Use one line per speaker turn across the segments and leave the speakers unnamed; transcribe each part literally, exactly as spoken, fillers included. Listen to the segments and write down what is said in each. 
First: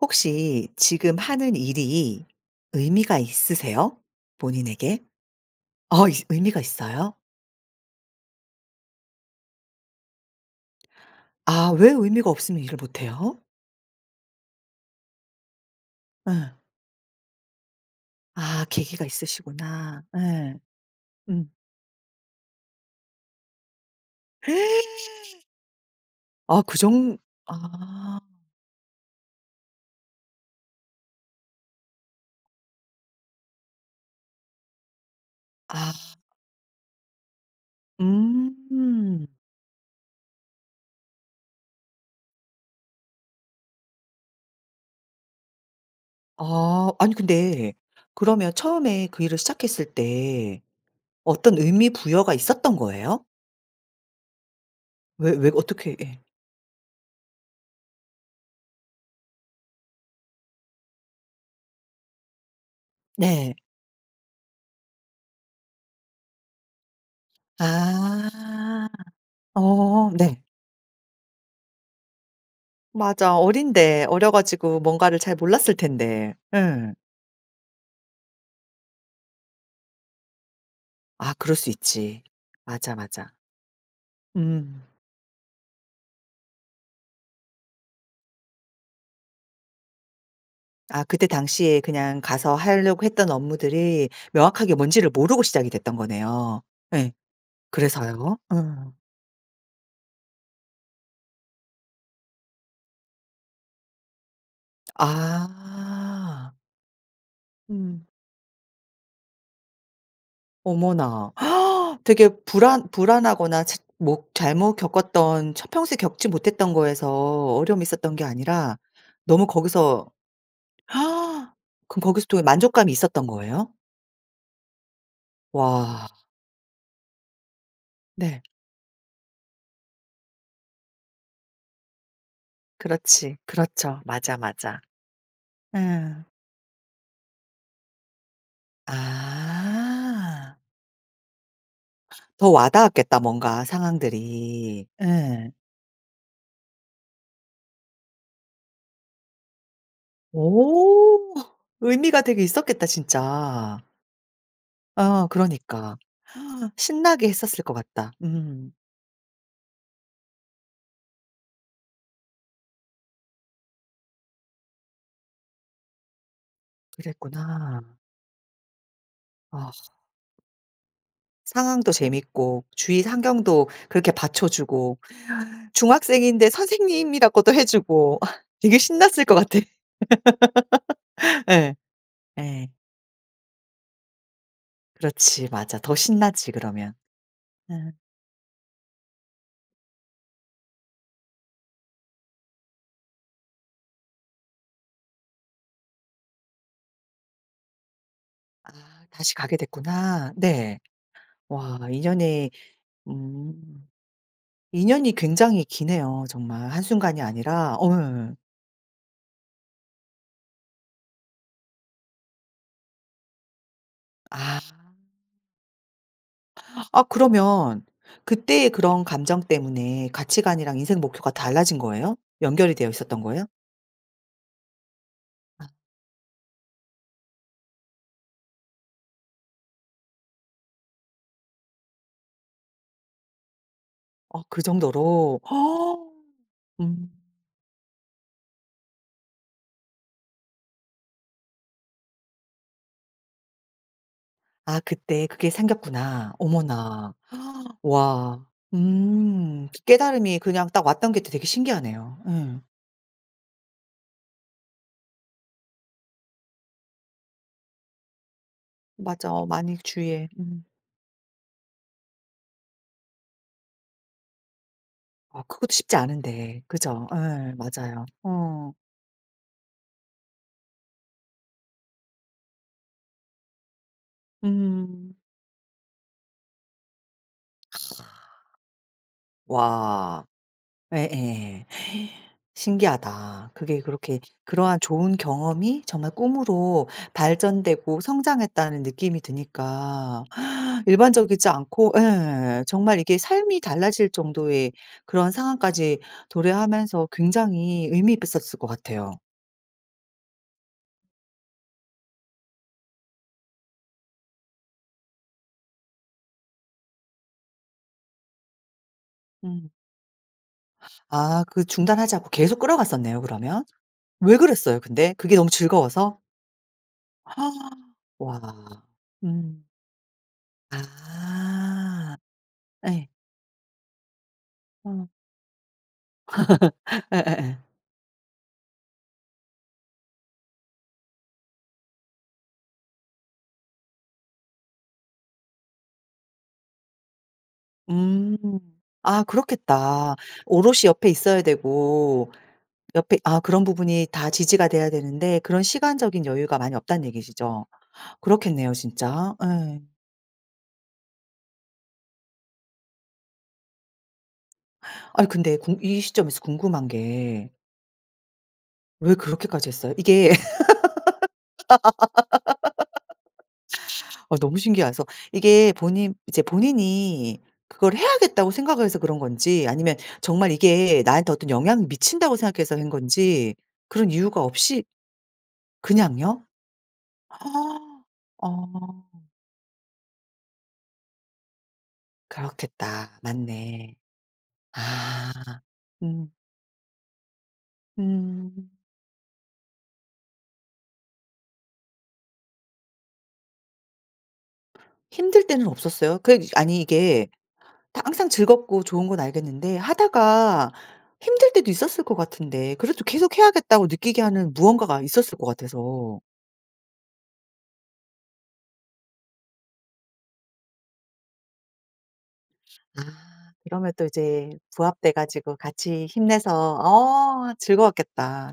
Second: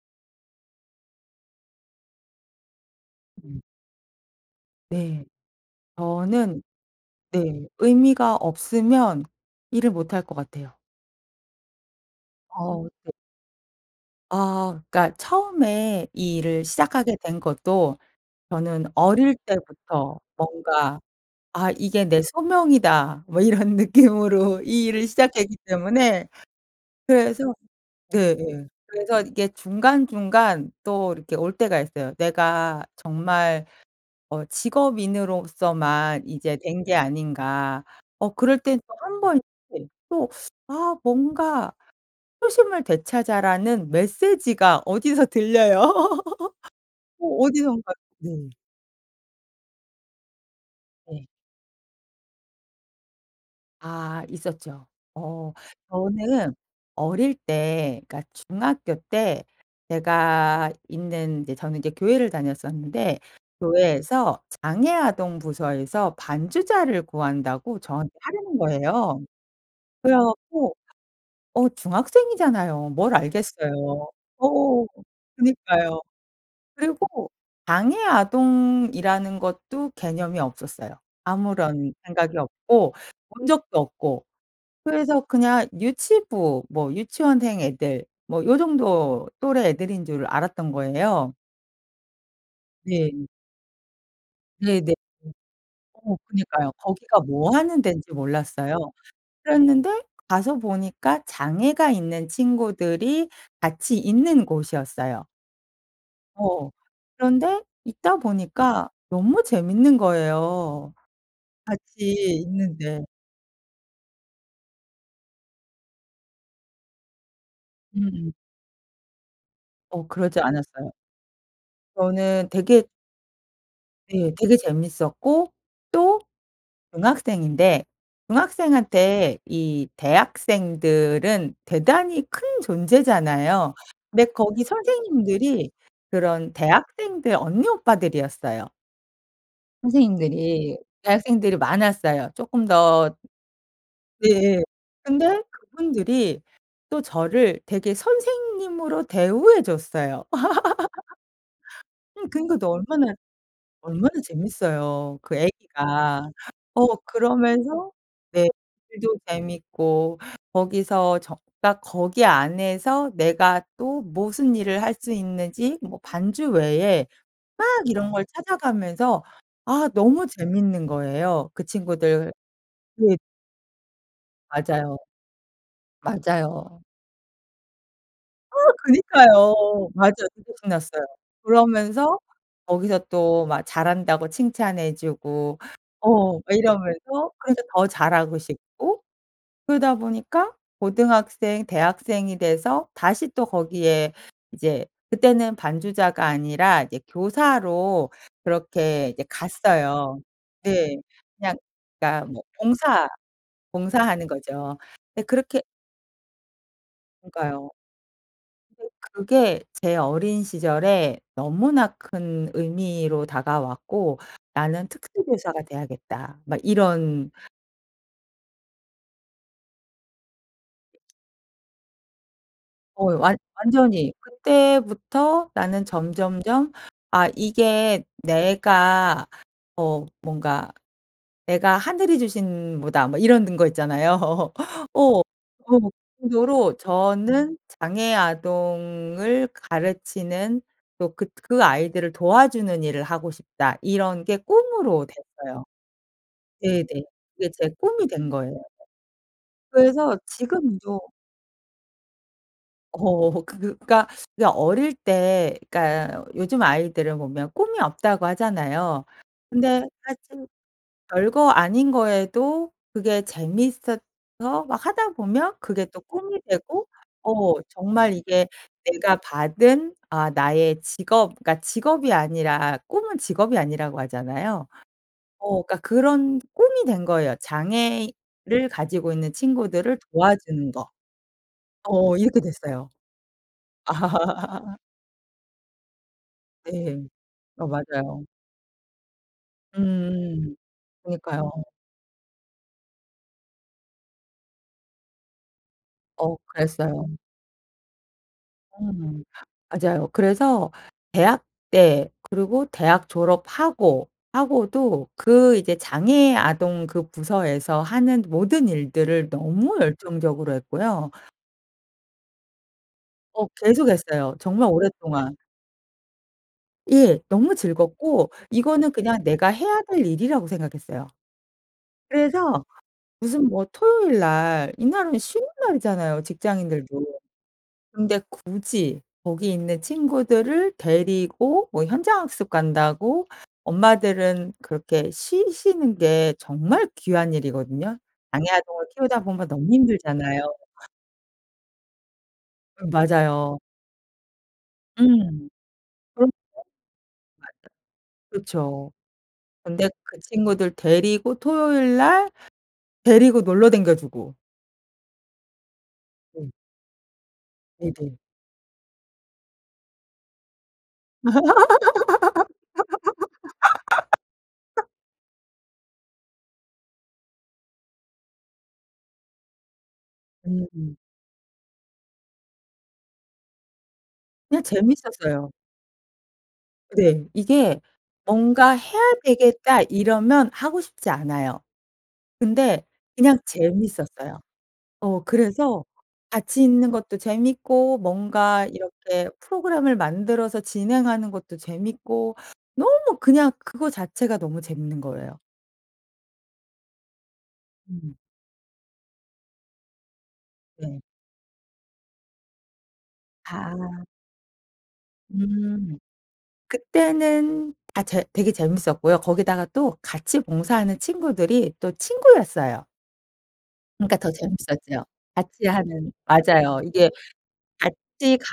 혹시 지금 하는 일이 의미가
음.
있으세요 본인에게?
네.
아 있스 의미가
저는
있어요?
네 의미가 없으면 일을 못할 것 같아요.
아 왜 의미가 없으면 일을
어
못
네.
해요?
아 그러니까 처음에 이
예.
일을 시작하게 된 것도
아
저는
계기가
어릴
있으시구나.
때부터
예.
뭔가
음.
'아 이게 내 소명이다.' 뭐 이런 느낌으로 이 일을 시작했기 때문에
아 그 정
그래서
아.
네네 그래서 이게 중간중간 또 이렇게 올 때가 있어요. '내가 정말 어
아.
직업인으로서만 이제 된 게 아닌가.' 어 그럴 때는 또 한
음.
번 네 또 아 뭔가 '초심을 되찾아.'라는 메시지가 어디서 들려요.
아. 아니
어
근데
어디선가 네.
그러면 처음에 그 일을 시작했을 때
네.
어떤 의미 부여가 있었던 거예요?
아 있었죠.
왜 왜?
어
어떻게 예.
저는 어릴 때 그러니까 중학교 때 제가 있는 이제 저는 이제 교회를 다녔었는데
네.
교회에서 장애 아동 부서에서 반주자를 구한다고 저한테 하라는
아.
거예요.
어
그래
네.
갖고 어 중학생이잖아요. 뭘
맞아.
알겠어요.
어린데 어려 가지고
어
뭔가를 잘 몰랐을
그니까요.
텐데. 예.
그리고 장애 아동이라는 것도 개념이 없었어요.
아 그럴 수
아무런
있지.
생각이 없고
맞아, 맞아.
본 적도 없고.
음.
그래서 그냥 유치부, 뭐 유치원생 애들 뭐 요 정도 또래 애들인 줄 알았던
아 그때
거예요.
당시에 그냥 가서 하려고
네.
했던 업무들이 명확하게
네네.
뭔지를 모르고 시작이 됐던
어
거네요.
그니까요.
예
거기가 뭐 하는 데인지
그래서요?
몰랐어요.
어.
그랬는데 가서 보니까 장애가 있는 친구들이 같이 있는 곳이었어요.
아.
어. 그런데
음.
있다 보니까 너무 재밌는 거예요
어머나.
같이
되게 불안
있는데.
불안하거나 자 못 잘못 겪었던 처 평소에 겪지 못했던 거에서 어려움이 있었던 게
음음.
아니라 너무
어
거기서
그러지 않았어요.
그럼 거기서 또 이
저는 되게
만족감이 있었던 거예요?
네. 되게 재밌었고
와.
또 중학생인데
네.
중학생한테 이 대학생들은 대단히 큰
그렇지.
존재잖아요.
그렇죠.
근데
맞아,
거기
맞아.
선생님들이
예.
그런 대학생들 언니 오빠들이었어요.
아.
선생님들이 대학생들이 많았어요.
더
쪼끔 더
와닿았겠다 뭔가
네예
상황들이.
근데
예.
그분들이 또 저를 되게 선생님으로 대우해 줬어요.
오. 의미가
음
되게
그러니까 또
있었겠다
얼마나,
진짜.
얼마나 재밌어요
어
그
그러니까.
애기가. 어
신나게 했었을 것
그러면서
같다.
네
음.
글도 재밌고 거기서 적 딱 거기 안에서 내가 또 무슨 일을 할 수 있는지 뭐 반주 외에 막
그랬구나.
이런 걸 찾아가면서
아.
아 너무 재밌는 거예요. 그
상황도
친구들
재밌고 주위
네.
환경도 그렇게
맞아요.
받쳐주고 중학생인데
맞아요.
선생님이라고도 해 주고
아
되게 신났을 것 같아.
그니까요. 맞아. 진짜 신났어요.
예.
그러면서
예.
거기서 또 막 잘한다고 칭찬해
그렇지
주고
맞아. 더
어 막
신나지 그러면.
이러면서 그래서 더
예.
잘하고 싶고 그러다 보니까 고등학생, 대학생이 돼서 다시 또 거기에 이제 그때는 반주자가 아니라 이제 교사로
아
그렇게 이제
다시 가게
갔어요.
됐구나. 네.
네. 그냥
와
그러니까 뭐
인연이
봉사,
음.
봉사하는 거죠.
인연이
네
굉장히
그렇게
기네요 정말 한 순간이
그러니까요.
아니라. 어 예예.
근데 그게 제 어린 시절에 너무나 큰 의미로 다가왔고
아.
'나는 특수 교사가 돼야겠다.' 막
아
이런
그러면 그 때의 그런 감정 때문에 가치관이랑 인생 목표가 달라진 거예요? 연결이 되어
어
있었던
완
거예요?
완전히 그때부터
아.
나는 점점점 '아 이게 내가 어 뭔가 내가 하늘이 주신 뭐다.' 뭐 이러는 거 있잖아요.
어
어
그정도로.
뭐 그 정도로
음.
저는 '장애 아동을 가르치는 또 그 그 아이들을 도와주는 일을 하고 싶다.' 이런 게
아 그
꿈으로
때 그게
됐어요.
생겼구나.
네네.
어머나.
그게 제 꿈이 된
와.
거예요.
음.
그래서
깨달음이 그냥 딱
지금도
왔던게 되게 신기하네요. 예.
어 그러니까 그 어릴 때 그러니까 요즘 아이들을 보면 꿈이 없다고 하잖아요.
맞아 많이
근데
주위에
사실
음.
별거 아닌 거에도 그게 재미있어서 막 하다
아
보면
그것도
그게
쉽지
또 꿈이
않은데
되고
그쵸? 예,
어
맞아요
정말 이게
어.
내가 받은 아 나의 직업 그러니까 직업이 아니라 꿈은 직업이 아니라고 하잖아요.
음.
어 그러니까 그런 꿈이 된 거예요. '장애를 가지고 있는 친구들을
와.
도와주는 거.'
예예
어 이렇게 됐어요.
신기하다. 그게 그렇게 그러한 좋은 경험이 정말 꿈으로
네. 어
발전되고
맞아요.
성장했다는 느낌이 드니까
음음.
일반적이지
그러니까요.
않고 예 정말 이게 삶이 달라질 정도의 그런 상황까지
어
도래하면서
그랬어요.
굉장히 의미 잎었을 것 같아요.
음. 맞아요. 그래서 대학 때 그리고 대학 졸업하고 하고도 그 이제 장애 아동 그 부서에서 하는 모든 일들을
음.
너무 열정적으로 했고요.
아, 그 중단하지 않고 계속 끌어갔었네요
어
그러면.
계속했어요
왜
정말
그랬어요 근데? 그게
오랫동안.
너무 즐거워서?
예. 너무 즐겁고
와.
이거는 그냥 내가
음.
해야 될 일이라고 생각했어요.
아.
그래서
예.
무슨 뭐 토요일 날
어.
이날은 쉬는 날이잖아요 직장인들도.
예예예.
근데 굳이 거기 있는 친구들을 데리고 뭐 현장 학습 간다고 엄마들은 그렇게 쉬시는 게 정말 귀한 일이거든요.
음.
장애 아동을 키우다
아
보면 너무
그렇겠다.
힘들잖아요.
오롯이 옆에 있어야 되고
음
옆에 아
맞아요.
그런 부분이 다 지지가 돼야 되는데
음.
그런 시간적인
그럼요.
여유가 많이 없다는 얘기시죠?
맞아.
그렇겠네요
그쵸.
진짜. 예.
근데 그 친구들 데리고 토요일 날 데리고 놀러 다녀주고.
아니 근데 궁 이 시점에서
네.
궁금한 게
네네.
왜 그렇게까지 했어요? 이게 아 너무 신기하서 이게 본인 이제 본인이 그걸 해야겠다고 생각을 해서 그런 건지 아니면 정말
음음.
이게 나한테 어떤 영향을 미친다고 생각해서 한 건지 그런 이유가
그냥
없이
재밌었어요.
그냥요?
네. 이게 뭔가 '해야
아.
되겠다.' 이러면 하고 싶지 않아요. 근데
그렇겠다.
그냥
맞네.
재밌었어요. 어
아.
그래서
음.
같이 있는 것도 재밌고 뭔가
음.
이렇게 프로그램을 만들어서 진행하는 것도 재밌고 너무 그냥 그거 자체가 너무 재밌는 거예요.
힘들 때는 없었어요? 그냥 아니 이게
음.
항상 즐겁고 좋은 건 알겠는데 하다가
네.
힘들 때도 있었을 것 같은데 그래도 계속해야겠다고
아.
느끼게 하는 무언가가 있었을 것
음
같아서.
그때는 아 재 되게 재밌었고요. 거기다가 또 같이 봉사하는 친구들이 또 친구였어요.
아. 그러면 또
그러니까 더
이제
재밌었죠.
부합돼 가지고
같이
같이
하는
힘내서
맞아요. 이게
어
같이
즐거웠겠다.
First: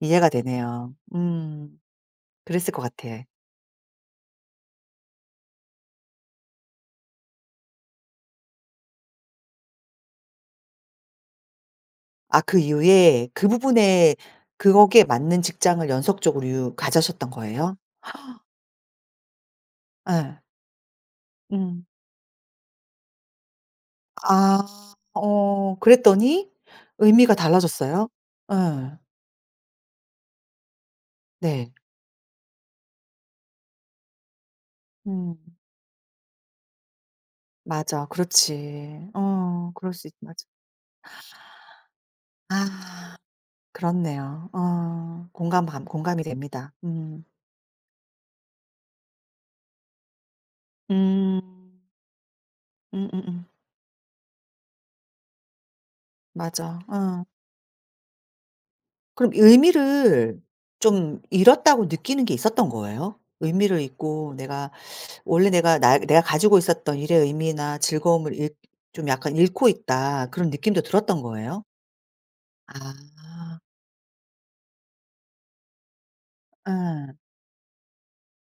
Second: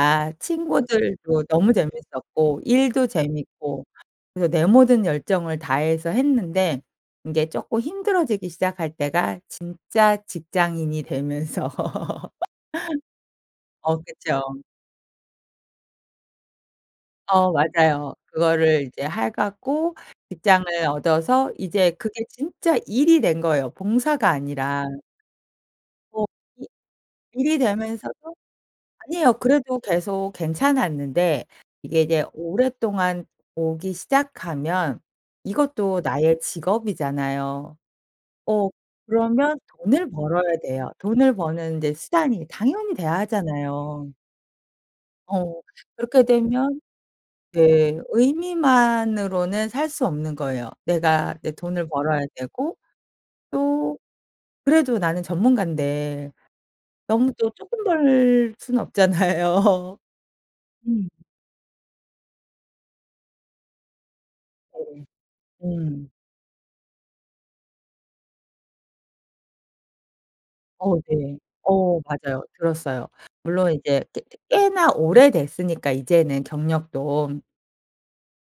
이해가 되네요.
친구들도 너무
음.
재밌었고
그랬을 것
일도
같아.
재밌고 그래서 내 모든 열정을 다해서 했는데 이제 쪼끔 힘들어지기 시작할 때가 진짜 직장인이 되면서
아 그 이후에 그
어
부분에
그쵸.
그 거기에 맞는 직장을 연속적으로 유 가져셨던
어
거에요?
맞아요. 그거를 이제 해 갖고
예.
직장을 얻어서
음.
이제 그게 진짜 일이 된 거예요 봉사가
아.
아니라.
어
어
그랬더니
이
의미가
일이
달라졌어요?
되면서도
예.
아니에요 그래도 계속 괜찮았는데
네.
이게 이제 오랫동안 오기 시작하면
음.
이것도 나의 직업이잖아요.
맞아
어
그렇지.
그러면
어 그럴 수
돈을
있지. 맞아.
벌어야 돼요. 돈을 버는 이제 수단이 당연히 돼야
아.
하잖아요.
그렇네요. 어
어
공감 반
그렇게
공감이 됩니다.
되면
음.
네 의미만으로는 살 수 없는 거예요. 내가
음.
내 돈을 벌어야 되고
음음음.
또 그래도 나는 전문가인데
맞아. 어.
너무 또 쪼끔 벌 수는
그럼
없잖아요.
의미를
음.
좀 잃었다고 느끼는 게 있었던 거예요? 의미를 잃고 내가
네.
원래 내가 나
음.
'내가 가지고 있었던 일의 의미나 즐거움을 잃 좀 약간 잃고 있다.' 그런 느낌도
어
들었던
네.
거예요?
어 맞아요. 들었어요.
아.
물론 이제 꽤 꽤 꽤나 오래됐으니까 이제는
예.
경력도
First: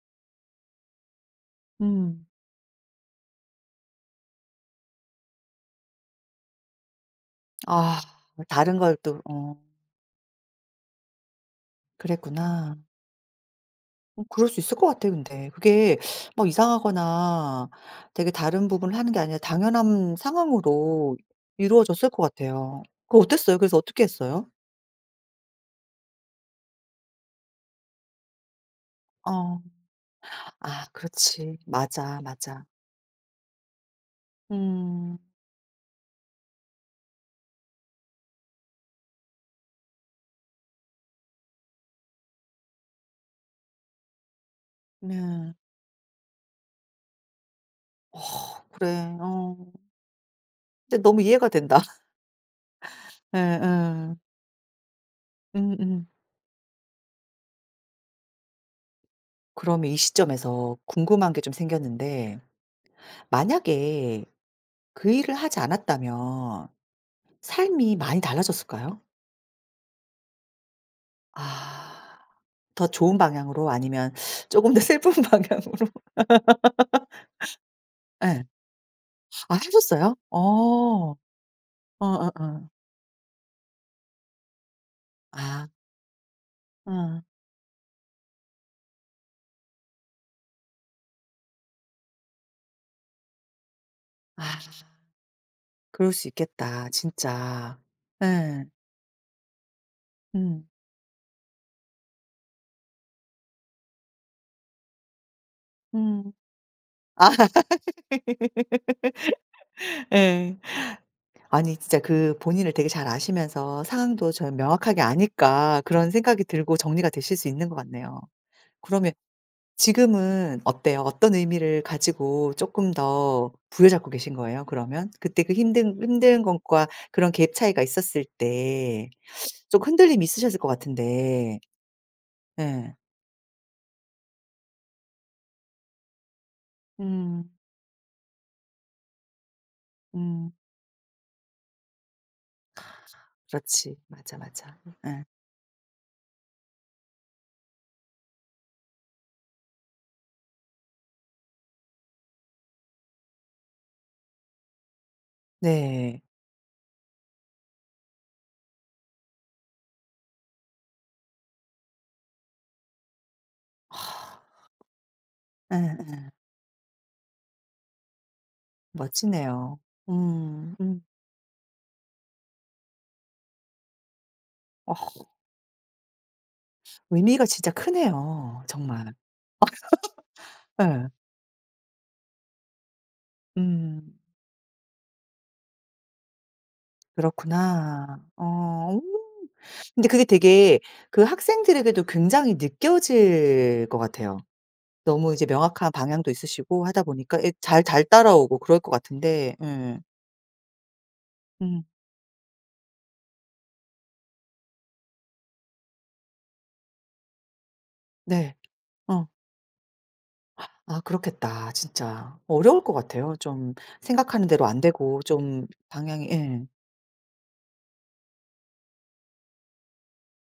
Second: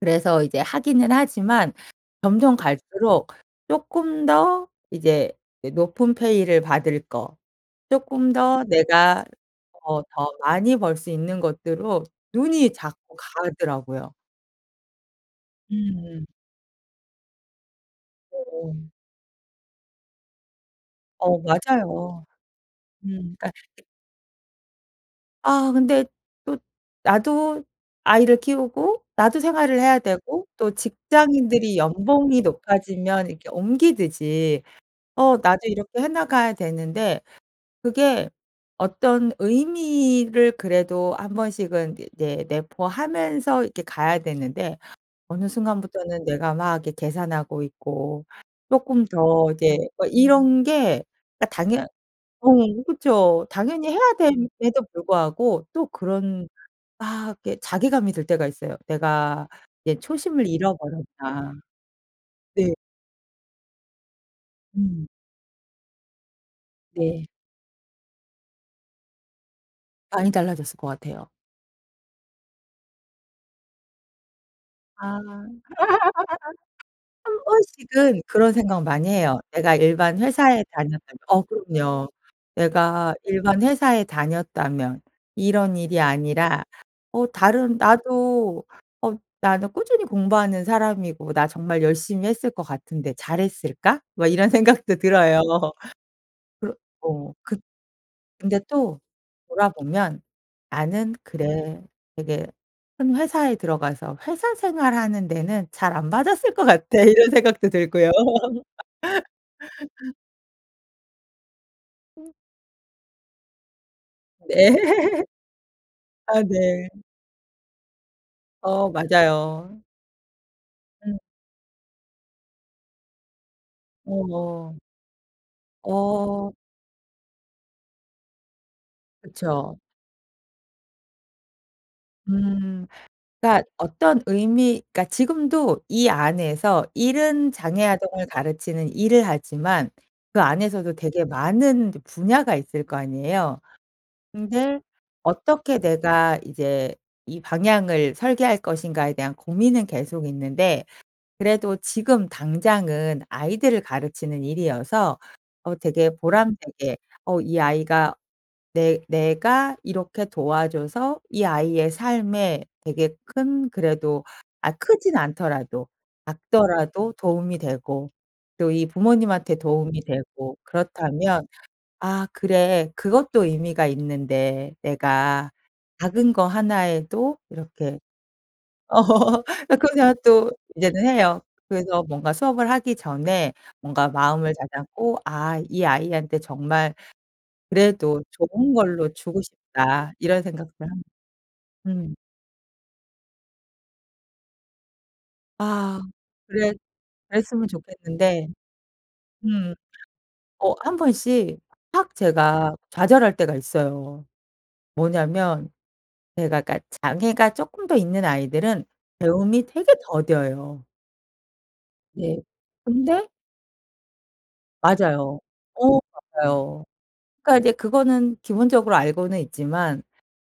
그래서 이제 하기는 하지만
음.
점점 갈수록 쪼끔 더 이제 이 높은 페이를 받을 거,
아.
쪼끔 더
다른 걸 또
내가
어.
어 더 많이 벌 수 있는 것들로 눈이
그랬구나.
자꾸 가더라고요.
어 그럴 수 있을 것 같아 근데. 그게
음음.
막 이상하거나 되게 다른
[unintelligible]
부분을 하는 게 아니라 당연한 상황으로
어
이루어졌을 것
맞아요.
같아요. 그거
음. 그러니까
어땠어요? 그래서 어떻게 했어요?
아 근데 또 나도 아이를 키우고 나도
어.
생활을 해야 되고 또
아 그렇지.
직장인들이
맞아
연봉이
맞아.
높아지면 이렇게 옮기듯이
음.
어 나도 이렇게 해 나가야 되는데 그게 어떤 의미를 그래도 한번씩은 이게 내 내포하면서 이렇게 가야 되는데 어느
네.
순간부터는 내가 막 이렇게 계산하고
어.
있고
그래
쪼끔 더
어.
이제 뭐 이런
근데
게
너무
그러니까
이해가 된다.
당연 어 그쵸 당연히 해야
예예.
됨에도 불구하고 또
음음.
그런 막 이렇게 자괴감이 들 때가 있어요. '내가
그럼 이
이제 초심을
시점에서 궁금한 게 좀
잃어버렸다.'
생겼는데
네.
만약에
음.
그 일을 하지 않았다면
네.
삶이 많이 달라졌을까요?
많이 달라졌을 것 같아요.
아. 더 좋은 방향으로 아니면 쪼금 더 슬픈
아.
방향으로?
한번씩은
예.
그런 생각 많이 해요.
아
'내가
하셨어요?
일반 회사에
어.
다녔다면' 어 그럼요.
어어어.
'내가 일반 회사에 다녔다면
아.
이런 일이 아니라
어.
어 다른 나도 어 나는 꾸준히 공부하는 사람이고 나 정말 열심히 했을 것 같은데 잘했을까?' 뭐
아.
이런 생각도 들어요.
그럴 수
그러
있겠다
어 그
진짜.
근데
예.
또 돌아보면
음.
'나는 그래. 되게 큰 회사에 들어가서 회사 생활하는 데는 잘 안
음.
맞았을 것 같아.' 이런 생각도 들고요.
예. 아니 진짜 그 본인을 되게 잘 아시면서 상황도 저는
네.
명확하게 아니까 그런
아
생각이 들고
네.
정리가 되실 수 있는 것 같네요.
어
그러면
맞아요.
지금은 어때요?
음.
어떤 의미를 가지고 쪼끔 더 부여잡고 계신 거예요
어.
그러면? 그때 그 힘든 힘든
어.
것과 그런 갭 차이가 있었을 때
그쵸.
좀 흔들림이 있으셨을 것 같은데.
음.
예.
그러니까 어떤 의미 그러니까 지금도 이 안에서 일은
음.
장애 아동을 가르치는 일을 하지만 그
음.
안에서도 되게 많은 이제 분야가 있을 거 아니에요.
그렇지. 맞아 맞아.
근데
예.
'어떻게 내가 이제 이 방향을 설계할 것인가.'에 대한 고민은 계속 있는데 그래도 지금 당장은 아이들을 가르치는 일이어서 어 되게
네.
보람되게 어 이 아이가 내 내가 이렇게 도와줘서 이 아이의 삶에 되게 큰 그래도 아 크지는 않더라도
예예.
작더라도 도움이 되고 또 이 부모님한테
멋지네요.
도움이 되고
음. 음.
그렇다면 '아 그래 그것도 의미가 있는데
어.
내가 작은 거 하나에도
의미가 진짜
이렇게'
크네요 정말.
아 그런 생각도 이제는
예.
해요. 그래서 뭔가 수업을 하기 전에 뭔가
음.
마음을 다잡고 '아 이 아이한테 정말
그렇구나.
그래도 좋은
어.
걸로 주고
근데
싶다.'
그게
이런
되게
생각도 함
그 학생들에게도
음.
굉장히 느껴질 것 같아요. 너무 이제 명확한
아
방향도
그래
있으시고 하다 보니까 예
그랬으면
잘 잘
좋겠는데.
따라오고 그럴 것 같은데.
음.
예.
어 한번씩
음.
확 제가 좌절할 때가 있어요. 뭐냐면 제가 그러니까 장애가 쪼끔 더 있는
네.
아이들은
어.
배움이 되게 더뎌요.
아 그렇겠다 진짜.
네.
어려울 것
근데
같아요. 좀 생각하는 대로 안 되고
맞아요.
좀
어
방향이 예.
맞아요. 그러니까 이제 그거는 기본적으로 알고는 있지만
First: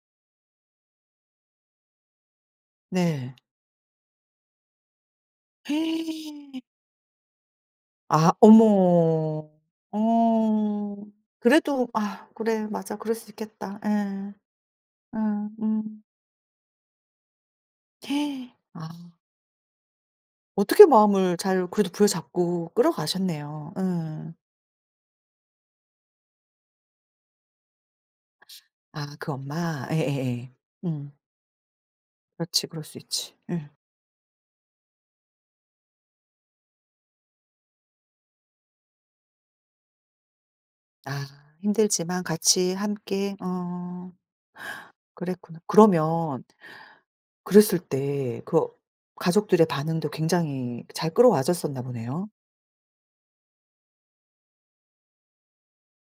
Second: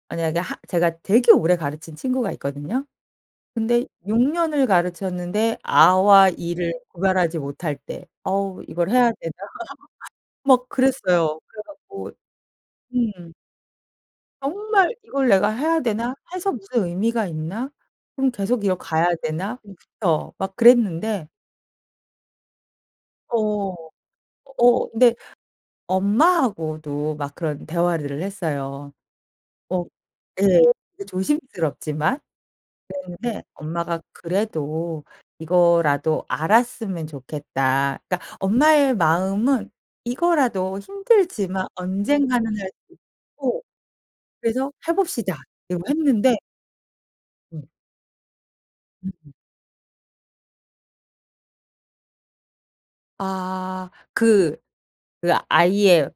만약에 하 제가 되게 오래 가르친 친구가 있거든요.
네.
근데 육 년을 가르쳤는데 아와 이를 구별하지 못할 때
아
'어우 이걸 해야 되나?'
어머.
막
어.
그랬어요. 그래
그래도
갖고
아 그래 맞아 그럴 수
음.
있겠다. 예.
'정말 이걸 내가
응.
해야
응.
되나? 해서 무슨 의미가 있나? 그럼 계속 이거 가야
아.
되나?' 음 그쵸. 막
어떻게
그랬는데
마음을 잘 그래도 부여잡고 끌어가셨네요.
어.
예.
어 근데 엄마하고도 막 그런 대화를 했어요.
아 그
어
엄마? 예예예.
예. 이게
응.
조심스럽지만
그렇지 그럴 수 있지.
그랬는데
응.
엄마가 "그래도 이거라도 알았으면 좋겠다." 그러니까 엄마의 마음은 이거라도
아
힘들지만
힘들지만
언젠가는 할
같이
수
함께
있고
어.
그래서 "해봅시다."
그랬구나.
이러고 했는데
그러면
음.
그랬을 때 그
음.
가족들의 반응도 굉장히 잘 끌어와졌었나 보네요.
아. 그 그 아이의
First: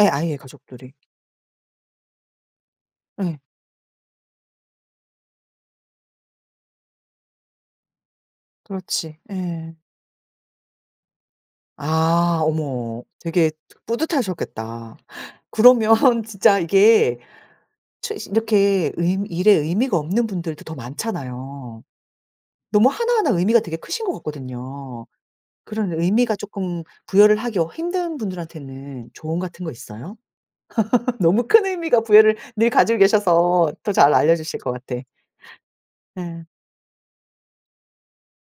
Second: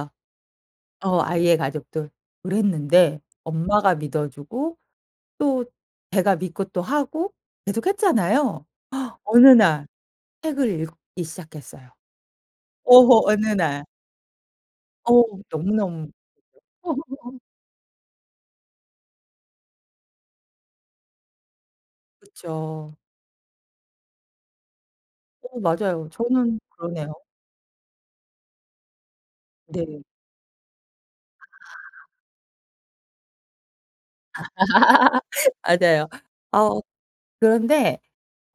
예. 아예 가족들이.
어 아이의 가족들. 그랬는데
예.
엄마가 믿어 주고 또 제가 믿고 또 하고 계속 했잖아요.
그렇지.
어느
예.
날 책을 읽기 시작했어요.
아. 어머.
오호 어느
되게 트
날.
뿌듯하셨겠다.
어. 너무너무
그러면 진짜 이게
[unintelligible]
추 이렇게 의 일에 의미가 없는 분들도 더 많잖아요. 너무
그쵸.
하나하나 의미가 되게 크신 것 같거든요.
어
그런
맞아요.
의미가
저는
쪼끔
그러네요.
부여를 하기 어 힘든 분들한테는 조언 같은 거
네.
있어요? 너무 큰 의미가
아.
부여를 늘 가지고 계셔서 더 잘
아.
알려 주실 것 같아.
맞아요.
예.
어 그런데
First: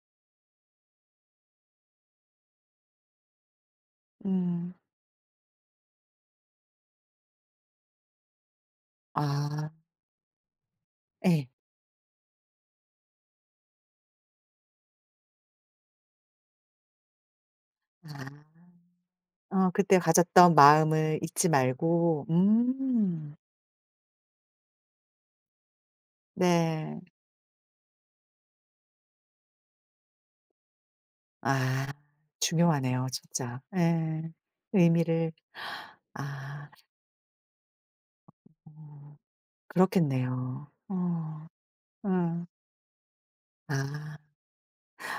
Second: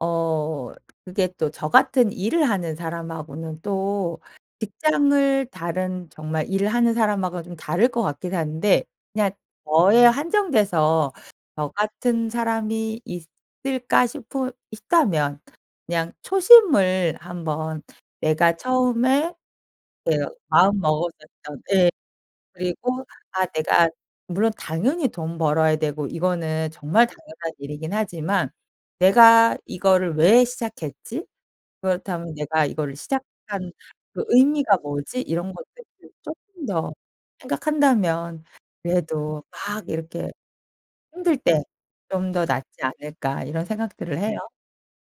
어 그게 또 저 같은 일을 하는 사람하고는 또
음.
직장을 다른 정말 일을 하는 사람하고는 좀 다를 것 같기는 한데 그냥
아.
저에 한정돼서
예.
'저 같은 사람이 있을까.' 싶으 있다면 그냥 초심을 한번
아.
내가 처음에
어 그때
내가
가졌던
마음
마음을 잊지
먹었었던 예.
말고.
그리고
음.
아 내가 물론 당연히 돈 벌어야 되고 이거는
네.
정말 당연한 일이기는 하지만 '내가 이거를 왜 시작했지?
아
그렇다면 내가 이거를
중요하네요 진짜.
시작한
예.
그 의미가 뭐지?'
의미를.
이런 것들을 쪼끔
아.
더 생각한다면
어.
그래도 막 이렇게
그렇겠네요.
힘들
어.
때 '좀 더
예.
낫지 않을까.' 이런 생각들을
아.
해요.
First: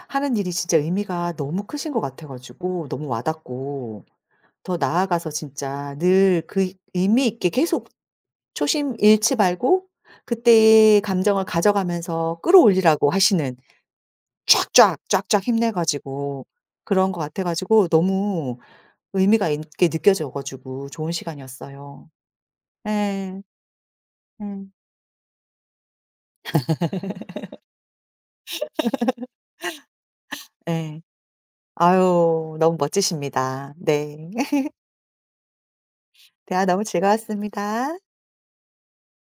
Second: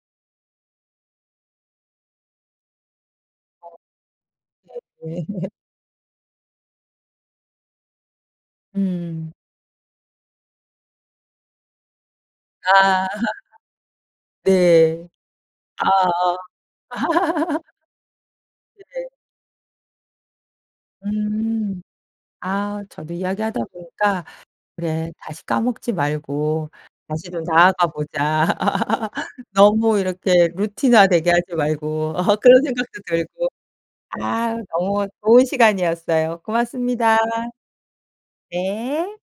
하는 일이 진짜 의미가 너무 크신 것 같아 가지고 너무
어.
와닿고 더 나아가서
네네네.
진짜 늘 그 의미 있게 계속 초심
음.
잃지 말고 그때의 감정을 가져가면서
아.
끌어올리라고 하시는 쫙쫙
네.
쫙쫙 힘내
아아.
가지고 그런 것 같아 가지고 너무
네.
의미가 있게 느껴져 가지고 좋은
음.
시간이었어요.
아 저도
예.
이야기하다 보니까
음.
'그래. 다시 까먹지 말고 다시 좀 나아가 보자.' '너무 이렇게
예.
루틴화되게 하지 말고.' 어
아유
그런
너무
생각도 들고
멋지십니다. 네.
아 너무 좋은 시간이었어요.
대화 너무
고맙습니다.
즐거웠습니다.
네.